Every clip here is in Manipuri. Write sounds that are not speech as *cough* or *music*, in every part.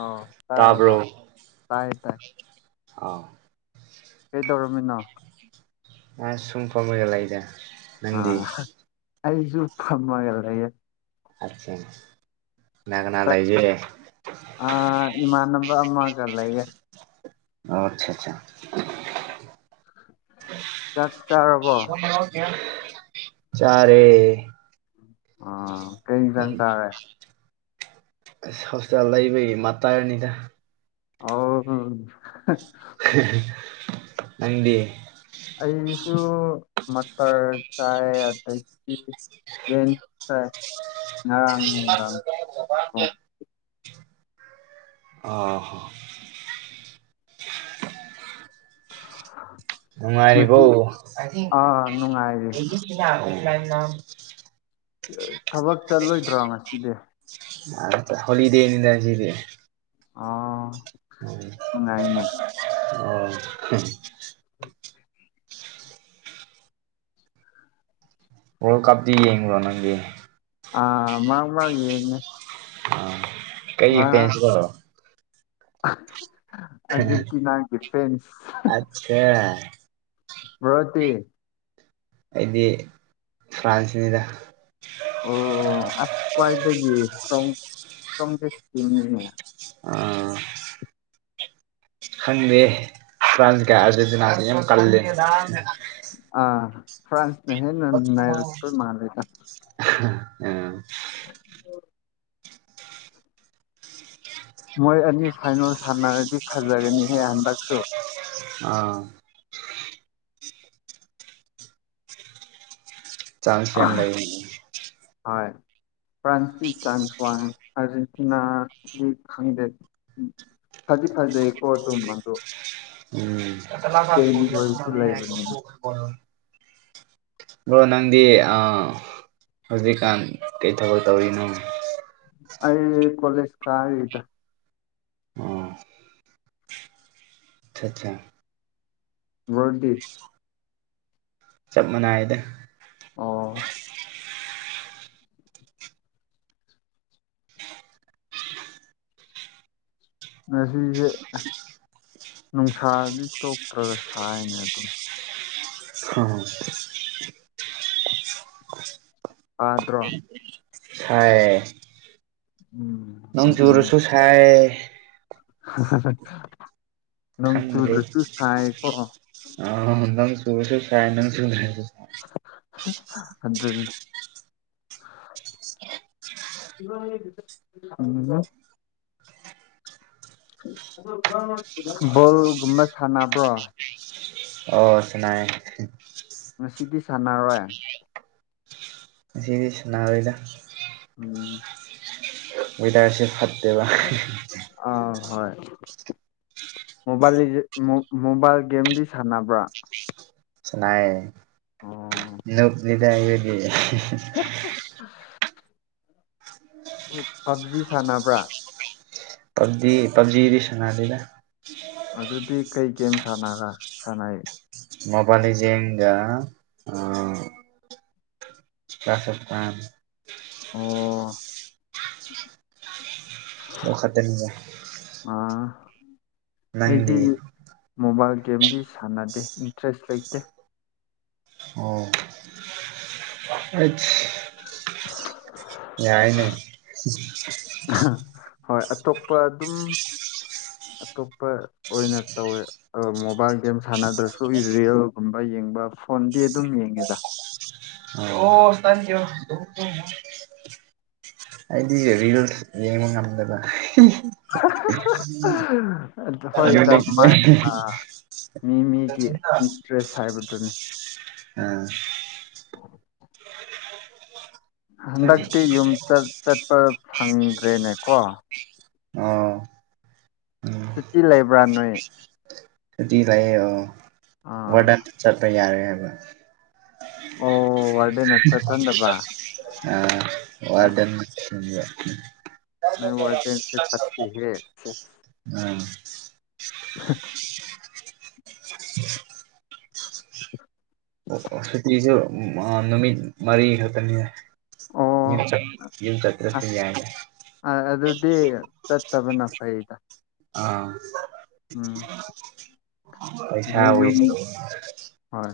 ꯑꯥꯎ ꯇꯥꯏ ꯋꯥ ꯇꯥꯏ ꯇꯥꯏ ꯑꯥꯎ ꯀꯩꯗꯧꯔꯃꯤꯅꯣ ꯑ ꯁꯨꯨꯡ ꯐꯕꯒꯂ ꯏꯗ ꯑ ꯅꯗꯤ ꯑꯩꯁꯨ ꯐꯝꯃꯒꯦ ꯑꯆꯦ ꯏꯃꯥꯟꯅꯕ ꯑꯃꯒ ꯂꯩꯌꯦ ꯑꯣ ꯑꯆꯥ ꯑꯠꯆꯥ ꯆꯥꯛ ꯆꯥꯔꯕꯣ ꯆꯔꯦ ꯑ ꯀꯩ ꯆꯥꯡ ꯆꯥꯔꯦ ꯑ ꯍꯣꯁꯄꯤꯇꯥꯜ ꯂꯩꯕ ꯃꯥ ꯇꯥꯏꯔꯅꯤꯗ ꯑꯥꯎ ꯅꯪꯗꯤ ꯑꯩꯁꯨ ꯃꯜ ꯆꯥꯏ ꯑꯩ ꯥꯏ ꯉꯔ ꯥꯡꯗ ꯑ ꯅꯨꯡꯉꯔꯤ ꯐ ꯉꯁꯤ ꯑꯥ ꯅꯨꯡꯉꯥꯏꯔꯤ ꯊꯕꯛ ꯆꯠꯂꯣꯏꯗ꯭ꯔꯣ ꯉꯁꯤꯗꯤ ꯑ ꯍꯣꯂꯤꯗꯦ ꯍꯗ ꯑ ꯉꯏꯅꯦ ꯎꯝ ꯋꯥꯔꯜ ꯀꯞꯗꯤ ꯌꯦꯡꯉꯣ ꯅꯪꯦ ꯑꯥ ꯃꯥ ꯃꯥ ꯌꯦ ꯀꯔꯤ ꯐꯁꯣ ꯑꯔꯖꯦꯟꯇꯤꯅꯥꯒꯤ ꯐ꯭ꯔꯦꯟꯁ ꯑꯠꯆꯥ ꯁ꯭ꯃꯗꯤ ꯑꯩꯗꯤ ꯐ꯭ꯔꯥꯟꯁꯅꯤꯗ ꯑꯣ ꯑꯁ ꯈ꯭ꯋꯥꯏꯗꯒꯤꯦꯁꯤꯡꯉꯦ ꯑꯥ ꯈꯪꯗꯦ ꯐ꯭ꯔꯥꯟꯁ ꯀ ꯑꯥꯔꯖꯦꯟꯇꯤꯅꯥꯅꯤꯌꯝ ꯀꯜꯂꯦ ꯑ ꯐ꯭ꯔꯥꯟꯁꯅꯦ ꯍꯦ ꯅꯔ ꯃꯥ ꯂꯩꯗ ꯎꯝ ꯃꯣꯏ ꯑꯅꯤ ꯐꯥꯏꯅꯦꯜ ꯁꯥꯟꯅꯔꯗꯤ ꯐꯖꯒꯅꯤꯍꯦ ꯍꯟꯗꯛꯁꯨ ꯑꯥ ꯆꯥꯟꯁ ꯌꯥꯝ ꯂꯩ ꯍꯣꯏ ꯐ꯭ꯔꯥꯟꯁꯁꯤ ꯆꯥꯟꯁ ꯋꯥꯟ ꯑꯔꯖꯦꯟꯇꯤꯅꯥꯒꯤ ꯈꯗ ꯐꯖꯤ ꯐꯖꯩ ꯀꯣ ꯇ ꯃꯗꯨ ꯎꯝ ꯑ ꯂ ꯂꯩꯕꯅꯤꯅ ꯕ꯭ꯔꯣ ꯅꯪꯗꯤ ꯍꯧꯖꯤꯛꯀꯥꯟ ꯀꯩ ꯊꯕꯛ ꯇꯧꯔꯤꯅꯣ ꯑꯩ ꯀꯣꯂꯦꯖ ꯈꯗ ꯑꯆꯥ ꯑꯠꯆꯥ ꯋꯥꯔꯗꯤ ꯆꯞ ꯃꯅꯥꯏꯗ ꯑꯣ ꯁꯦ ꯅꯨꯡꯁꯥꯗꯤ ꯇꯣꯛꯇ꯭ꯔꯒ ꯁꯥꯏꯅꯦ ꯑꯗꯨꯝ ꯁꯥꯏ ꯑꯠꯇ꯭ꯔꯣ ꯍꯥꯏ ꯎꯝ ꯅꯪ ꯌꯨꯔꯁꯨ ꯁꯥꯏ ꯅꯪ ꯈꯪꯗ꯭ꯔꯦ ꯆꯨꯗ꯭ꯔꯨꯁ ꯊꯥꯏ ꯀꯣ ꯇ ꯐꯥꯏꯣ ꯑꯗꯨꯗ ꯎꯝ ꯐꯨꯠꯕꯣꯜꯒꯨꯝꯕ ꯁꯥꯟꯅꯕ꯭ꯔꯣ ꯑꯣ ꯁꯉꯥꯏ ꯉꯗꯤ ꯁꯥꯟꯅꯔꯣꯏ ꯁꯤ ꯁꯅꯥꯔꯣꯏꯗ ꯎꯝ ꯑꯣꯗꯁꯦ ꯐꯗꯇ ꯑꯥ ꯍꯣꯏ ꯃꯣꯕꯥꯏꯜ ꯒꯦꯝꯗꯤ ꯁꯥꯟꯅꯕ꯭ꯔꯥ ꯅꯥ ꯑꯣ ꯅꯨ ꯂꯤꯗꯗꯤ *inaudible* ꯄꯞꯖꯤ ꯁꯥꯟꯅꯕ꯭ꯔꯥ ꯄꯕꯖꯤ ꯄꯕꯖꯤꯤꯗꯤ ꯁꯅꯗꯗ ꯑꯗꯨꯗꯤ ꯀꯩ ꯒꯦꯝ ꯁꯥꯟ ꯁꯥꯟꯅꯩ ꯃꯣꯕꯥꯏꯜ ꯒ ꯑ ꯀꯥꯥꯁꯊꯥꯟ ꯑꯣ ꯑꯣ ꯈꯇꯅꯤ ꯑꯥ ꯑꯩꯗꯤ ꯃꯣꯕꯥꯏꯜ ꯒꯦꯝꯗꯤ ꯁꯥꯟꯅꯗꯦ ꯏꯟꯇꯔꯦꯁ ꯂꯩꯇꯦ ꯑꯣ ꯑꯩ ꯌꯥꯏꯅꯦ ꯍꯣꯏ ꯑꯇꯣꯞꯄ ꯑꯗꯨꯝ ꯑꯇꯣꯞꯄ ꯑꯣꯏꯅ ꯇꯧꯋꯦ ꯃꯣꯕꯥꯏꯜ ꯒꯦꯝ ꯁꯥꯟꯅꯗ꯭ꯔꯁꯨ ꯔꯤꯌꯦꯜꯒꯨꯝꯕ ꯌꯦꯡꯕ ꯐꯣꯟꯗꯤ ꯑꯗꯨꯝ ꯌꯦꯡꯉꯦꯗ ꯑꯣ ꯊꯦꯡꯀꯤꯌꯨ ꯑꯩꯗꯤ ꯔꯤꯜꯁ ꯌꯦꯡꯕ ꯉꯝꯗꯕ ꯍꯣꯏꯗ ꯃꯥꯏ ꯃꯤ ꯃꯤꯒꯤ ꯏꯟꯇꯔꯦꯁ ꯍꯥꯏꯕꯗꯨꯅꯤ *inaudible* ꯑꯝ ꯍꯟꯗꯛꯇꯤ ꯌꯨꯝ ꯆꯠꯄ ꯐꯪꯗ꯭ꯔꯦꯅꯦꯀꯣ ꯑꯥ ꯁꯨꯇꯤ ꯂꯩꯕ꯭ꯔꯥ ꯅꯣꯏ ꯁꯨꯇꯤ ꯂꯌꯦꯦ ꯑꯣ ꯑꯥ ꯋꯥꯔꯗꯟ ꯆꯠꯄ ꯌꯥꯔꯦ ꯍꯥꯏꯕ ꯑꯣ ꯋꯥꯔꯗꯦꯟꯅ ꯆꯠꯍꯟꯗꯕ ꯑ ꯑꯁ ꯋꯥꯔꯗꯟ ꯅꯣꯏ ꯋꯥꯔꯗꯦꯟꯁꯦ ꯐꯠꯇꯦꯍꯦ ꯎꯝ ꯑ ꯎ ꯑꯣ ꯁꯨꯇꯤꯁꯨ ꯅꯨꯃꯤꯠ ꯃꯔꯤ ꯈꯛꯇꯅꯤꯅꯦ ꯑꯣ ꯆ ꯌꯦ ꯆꯀ꯭ꯔꯁ ꯌꯥ ꯑꯩ ꯇ ꯑꯥ ꯎꯝ ꯄꯩꯁꯥ ꯌ ꯋꯦꯁ ꯇꯧꯕ ꯍꯣꯏ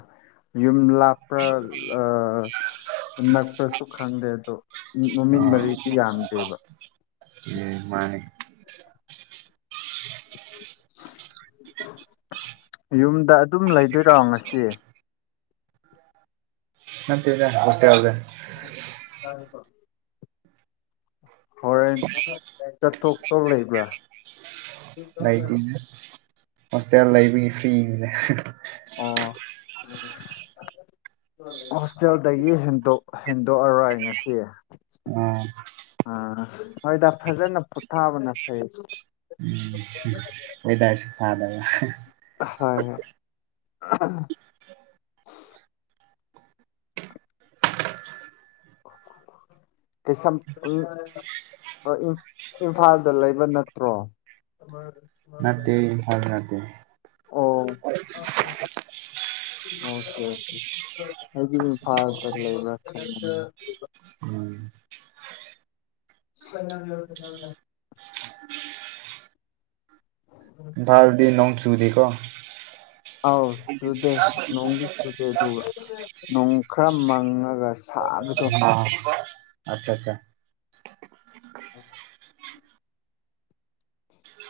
ꯌꯨꯝ ꯂꯥꯞꯄ꯭ꯔꯥ ꯑ ꯅꯛꯄ꯭ꯔꯁꯨ ꯈꯪꯗꯦ ꯑꯗꯣ ꯅꯨꯃꯤꯠ ꯑꯥ ꯃꯔꯤꯁꯤ ꯌꯥꯝꯗꯦꯕ ꯎꯝ ꯃꯥꯅꯦ *inaudible* ꯌꯨꯝꯗ ꯑꯗꯨꯝ ꯂꯩꯗꯣꯏꯔꯣ ꯉꯁꯤ ꯅ ꯇ ꯁꯦ ꯌꯥꯎꯗꯦ ꯀꯄꯣ ꯎ ꯆꯠꯊꯣꯛꯇ ꯂꯩꯕ꯭ꯔꯥ ꯂꯩꯇꯅꯦ ꯍꯣꯁꯇꯦꯜ ꯂꯩꯕꯒꯤ ꯐ꯭ꯔꯤꯅꯤꯅꯦ ꯑꯣ *inaudible* ꯍꯣꯁꯇꯦꯜꯗꯒꯤ ꯍꯦꯟꯗꯣꯛꯑꯔꯣꯏ ꯉꯁꯤ ꯎꯝ ꯑ ꯍꯣꯏꯗ ꯐꯖꯅ ꯄꯣꯊꯥꯕꯅ ꯐꯩ ꯏꯗꯔꯁꯤ ꯊꯥꯗ ꯌꯥ ꯍꯣꯏ ꯍꯣꯏ ꯎ ꯀ ꯁꯝ ꯎꯝ ꯏꯝꯐꯥꯜꯗ ꯂꯩꯕ ꯅꯠꯇ꯭ꯔꯣ ꯅꯅꯥꯇꯦ ꯐꯜ ꯅꯅꯥꯇꯦ ꯑꯣ ꯑꯣꯀꯦ ꯑꯣꯀꯦꯗꯤ ꯐꯔ ꯐ ꯂꯩ ꯎꯝ ꯐꯅ ꯌꯥ ꯌꯥ ꯜꯗꯦ ꯅꯣꯡꯆꯨꯗ ꯀꯧꯕ ꯑꯥꯎ ꯆꯨꯗꯦ ꯅꯣꯡꯗꯤ ꯆꯨꯗꯦ ꯑꯗꯨꯒꯨꯕ ꯅꯣꯡ ꯈꯔ ꯃꯪꯉꯒ ꯁꯥꯕꯗꯣ ꯑꯆꯥ ꯑꯠꯆꯥ ꯎꯝ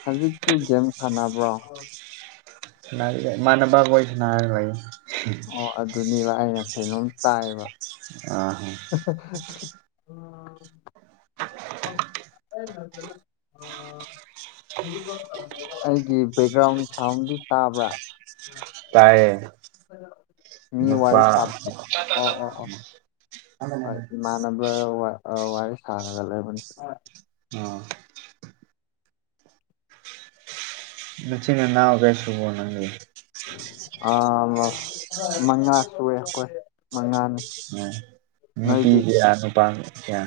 ꯍꯧꯖꯤꯛꯁꯨ ꯒꯦꯝ ꯁꯥꯟꯅꯕ꯭ꯔꯣ ꯃꯅꯦꯕ ꯀꯣꯏꯁꯅ ꯑꯣ ꯑꯗꯨꯅꯦꯕ ꯑꯩꯅ ꯀꯩꯅꯣꯝ ꯇꯥꯏꯕ ꯑꯥ *unintelligible* ꯎꯝ ꯑ ꯑꯩꯒꯤ ꯕꯦꯛꯒ꯭ꯔꯥꯎꯟ ꯁꯥꯎꯟꯗꯤ ꯇꯥꯕ꯭ꯔꯥ ꯇꯥꯏꯌꯦ ꯃꯤ ꯋꯥꯔꯤ ꯅꯨꯄꯥꯄꯥ ꯁꯥꯕꯗꯣ ꯑꯣ ꯑꯣ ꯑꯣ ꯍꯣꯏ ꯏꯃꯥꯟꯅꯕ ꯋꯥꯔꯤ ꯁꯥꯔꯒ ꯂꯩꯕꯅꯤ ꯃꯆꯤꯅꯦ ꯅꯥꯎ ꯀꯦꯁꯕ ꯅꯪꯗꯤ ꯑ ꯃꯉꯥ ꯁꯨꯑꯦ ꯑꯩꯈꯣꯏ ꯃꯉꯥ ꯎ ꯅꯨꯄꯤ ꯀꯌꯥ ꯅꯨꯄꯥ ꯀꯌꯥ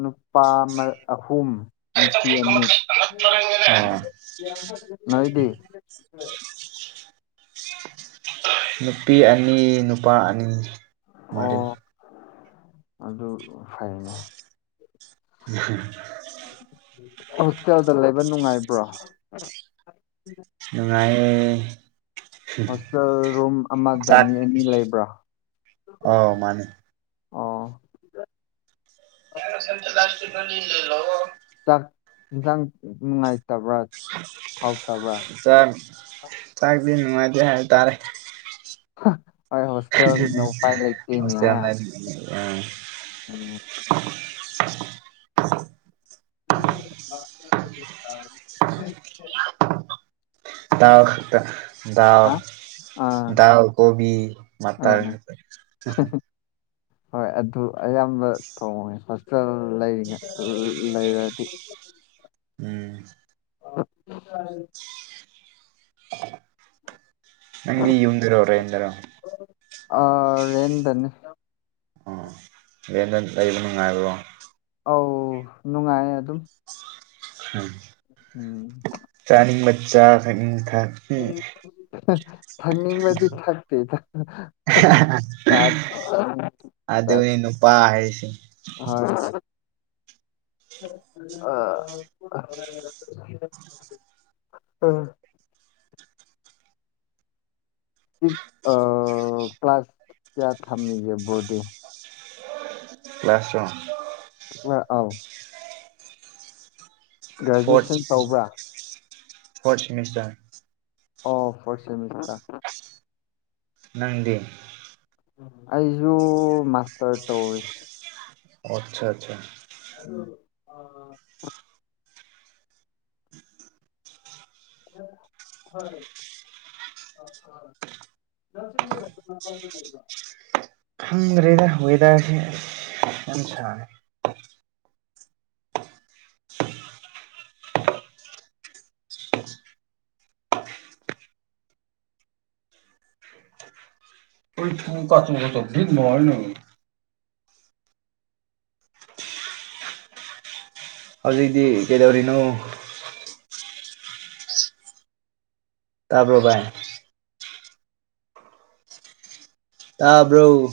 ꯅꯨꯄꯥ ꯑꯍꯨꯝ ꯅꯨꯄꯤ ꯑꯅꯤ ꯑꯣ ꯅꯏꯗꯤ ꯅꯨꯄꯤ ꯑꯅꯤ ꯅꯨꯄꯥ ꯑꯅꯤ ꯃꯔꯤ ꯑꯣ ꯑꯗꯨ ꯐꯥꯏꯅꯦ ꯎꯝ ꯍꯣꯁꯇꯦꯜꯗ ꯂꯩꯕ ꯅꯨꯡꯉꯥꯏꯕ꯭ꯔꯣ ꯑꯗꯨꯉꯥꯏ ꯍꯣꯁꯇꯦꯜ ꯔꯨꯝ ꯑꯃꯗ ꯆꯥꯛ ꯃꯤ ꯑꯅꯤ ꯂꯩꯕ꯭ꯔꯥ ꯑꯧ ꯃꯥꯅꯤ ꯑꯥ ꯁꯦꯟꯇꯦꯜ ꯂꯁꯄꯤꯅꯤ ꯏꯜꯂꯣ ꯆꯥꯛ ꯌꯦꯟꯁꯥꯡ ꯅꯨꯡꯉꯥꯏꯇꯕ꯭ꯔꯥ ꯐꯥꯎꯇꯕ꯭ꯔꯥ ꯅꯅꯨꯡꯉꯥꯏꯗ ꯍꯥꯏ ꯇꯥꯔꯦ ꯍꯣꯏ ꯍꯁꯇꯦꯜꯅꯤꯅ ꯎꯄꯥꯏ ꯂꯩ ꯏꯇꯦꯅꯌꯥ ꯑꯝ ꯎꯝ *inaudible* ꯑꯗꯨ ꯇꯥ ꯗꯎ ꯍꯥ ꯑꯥ ꯗꯗꯥꯎ ꯀꯣꯕꯤ ꯑꯥ ꯃꯇꯔ ꯍꯣꯏ ꯑꯗꯨ ꯑꯌꯥꯝꯕ ꯊꯣꯡꯉꯦ ꯍꯣꯁꯇꯦꯜ ꯂꯩꯔꯤꯉ ꯂꯩꯔꯗꯤ ꯎꯝ ꯁꯨ ꯍꯥꯏ ꯅꯪ ꯌꯗꯔꯣꯔꯦꯦꯟꯟꯗꯔꯥ ꯑꯦꯟꯟ ꯇꯅꯤ ꯑ ꯌꯦꯅ ꯂꯩꯩꯅꯅꯤꯡ ꯉꯥꯏꯣ ꯑꯧ ꯅꯨꯡꯉꯥꯏꯌꯦ ꯑꯗꯨꯝ ꯎꯝ ꯎꯝ ꯆ ꯈ ꯊ ꯊꯪꯅꯤꯡꯕꯗꯤ ꯊꯥꯛꯇꯦꯗ ꯑꯗ ꯎꯅꯤ ꯅꯨꯄꯥ ꯍꯥꯏ ꯁꯤ ꯑꯥ ꯑꯥ ꯀ꯭ꯂ꯭ꯂꯥꯁ ꯀꯌꯥ ꯊꯝꯃꯤꯒꯦ ꯣꯔꯗꯤꯗꯤ ꯄꯁꯝ ꯑ ꯑꯥꯎ ꯐ ꯒ꯭ꯔꯦꯖꯨꯑꯦꯁꯟ ꯇꯧꯕ꯭ꯔꯥ ꯐꯣꯔ ꯁꯦꯃꯤꯁꯇꯔ ꯑꯣ ꯐꯔꯁꯦꯃꯤꯁꯥ ꯅꯪꯗꯤꯦ ꯑꯩꯁꯨ ꯃꯥꯁꯇꯔ ꯇꯧꯋꯔꯤ ꯑꯆꯥ ꯑꯠꯆꯥ *inaudible* ꯍꯣꯏ il....... ꯍꯪ꯭ꯔꯦꯗ ꯍꯋꯗ ꯀꯆ ꯆꯚꯗ ꯅꯉꯣꯏꯅꯣꯏ ꯍꯧꯖꯤꯛꯇꯤ ꯀꯩꯗꯧꯔꯤꯅꯣ ꯇꯥꯔꯕ꯭ꯔꯕꯥ ꯇꯥꯕ꯭ꯔꯧ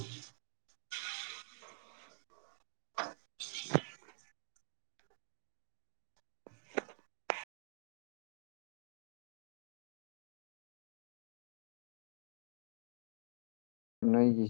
ꯅꯒꯤ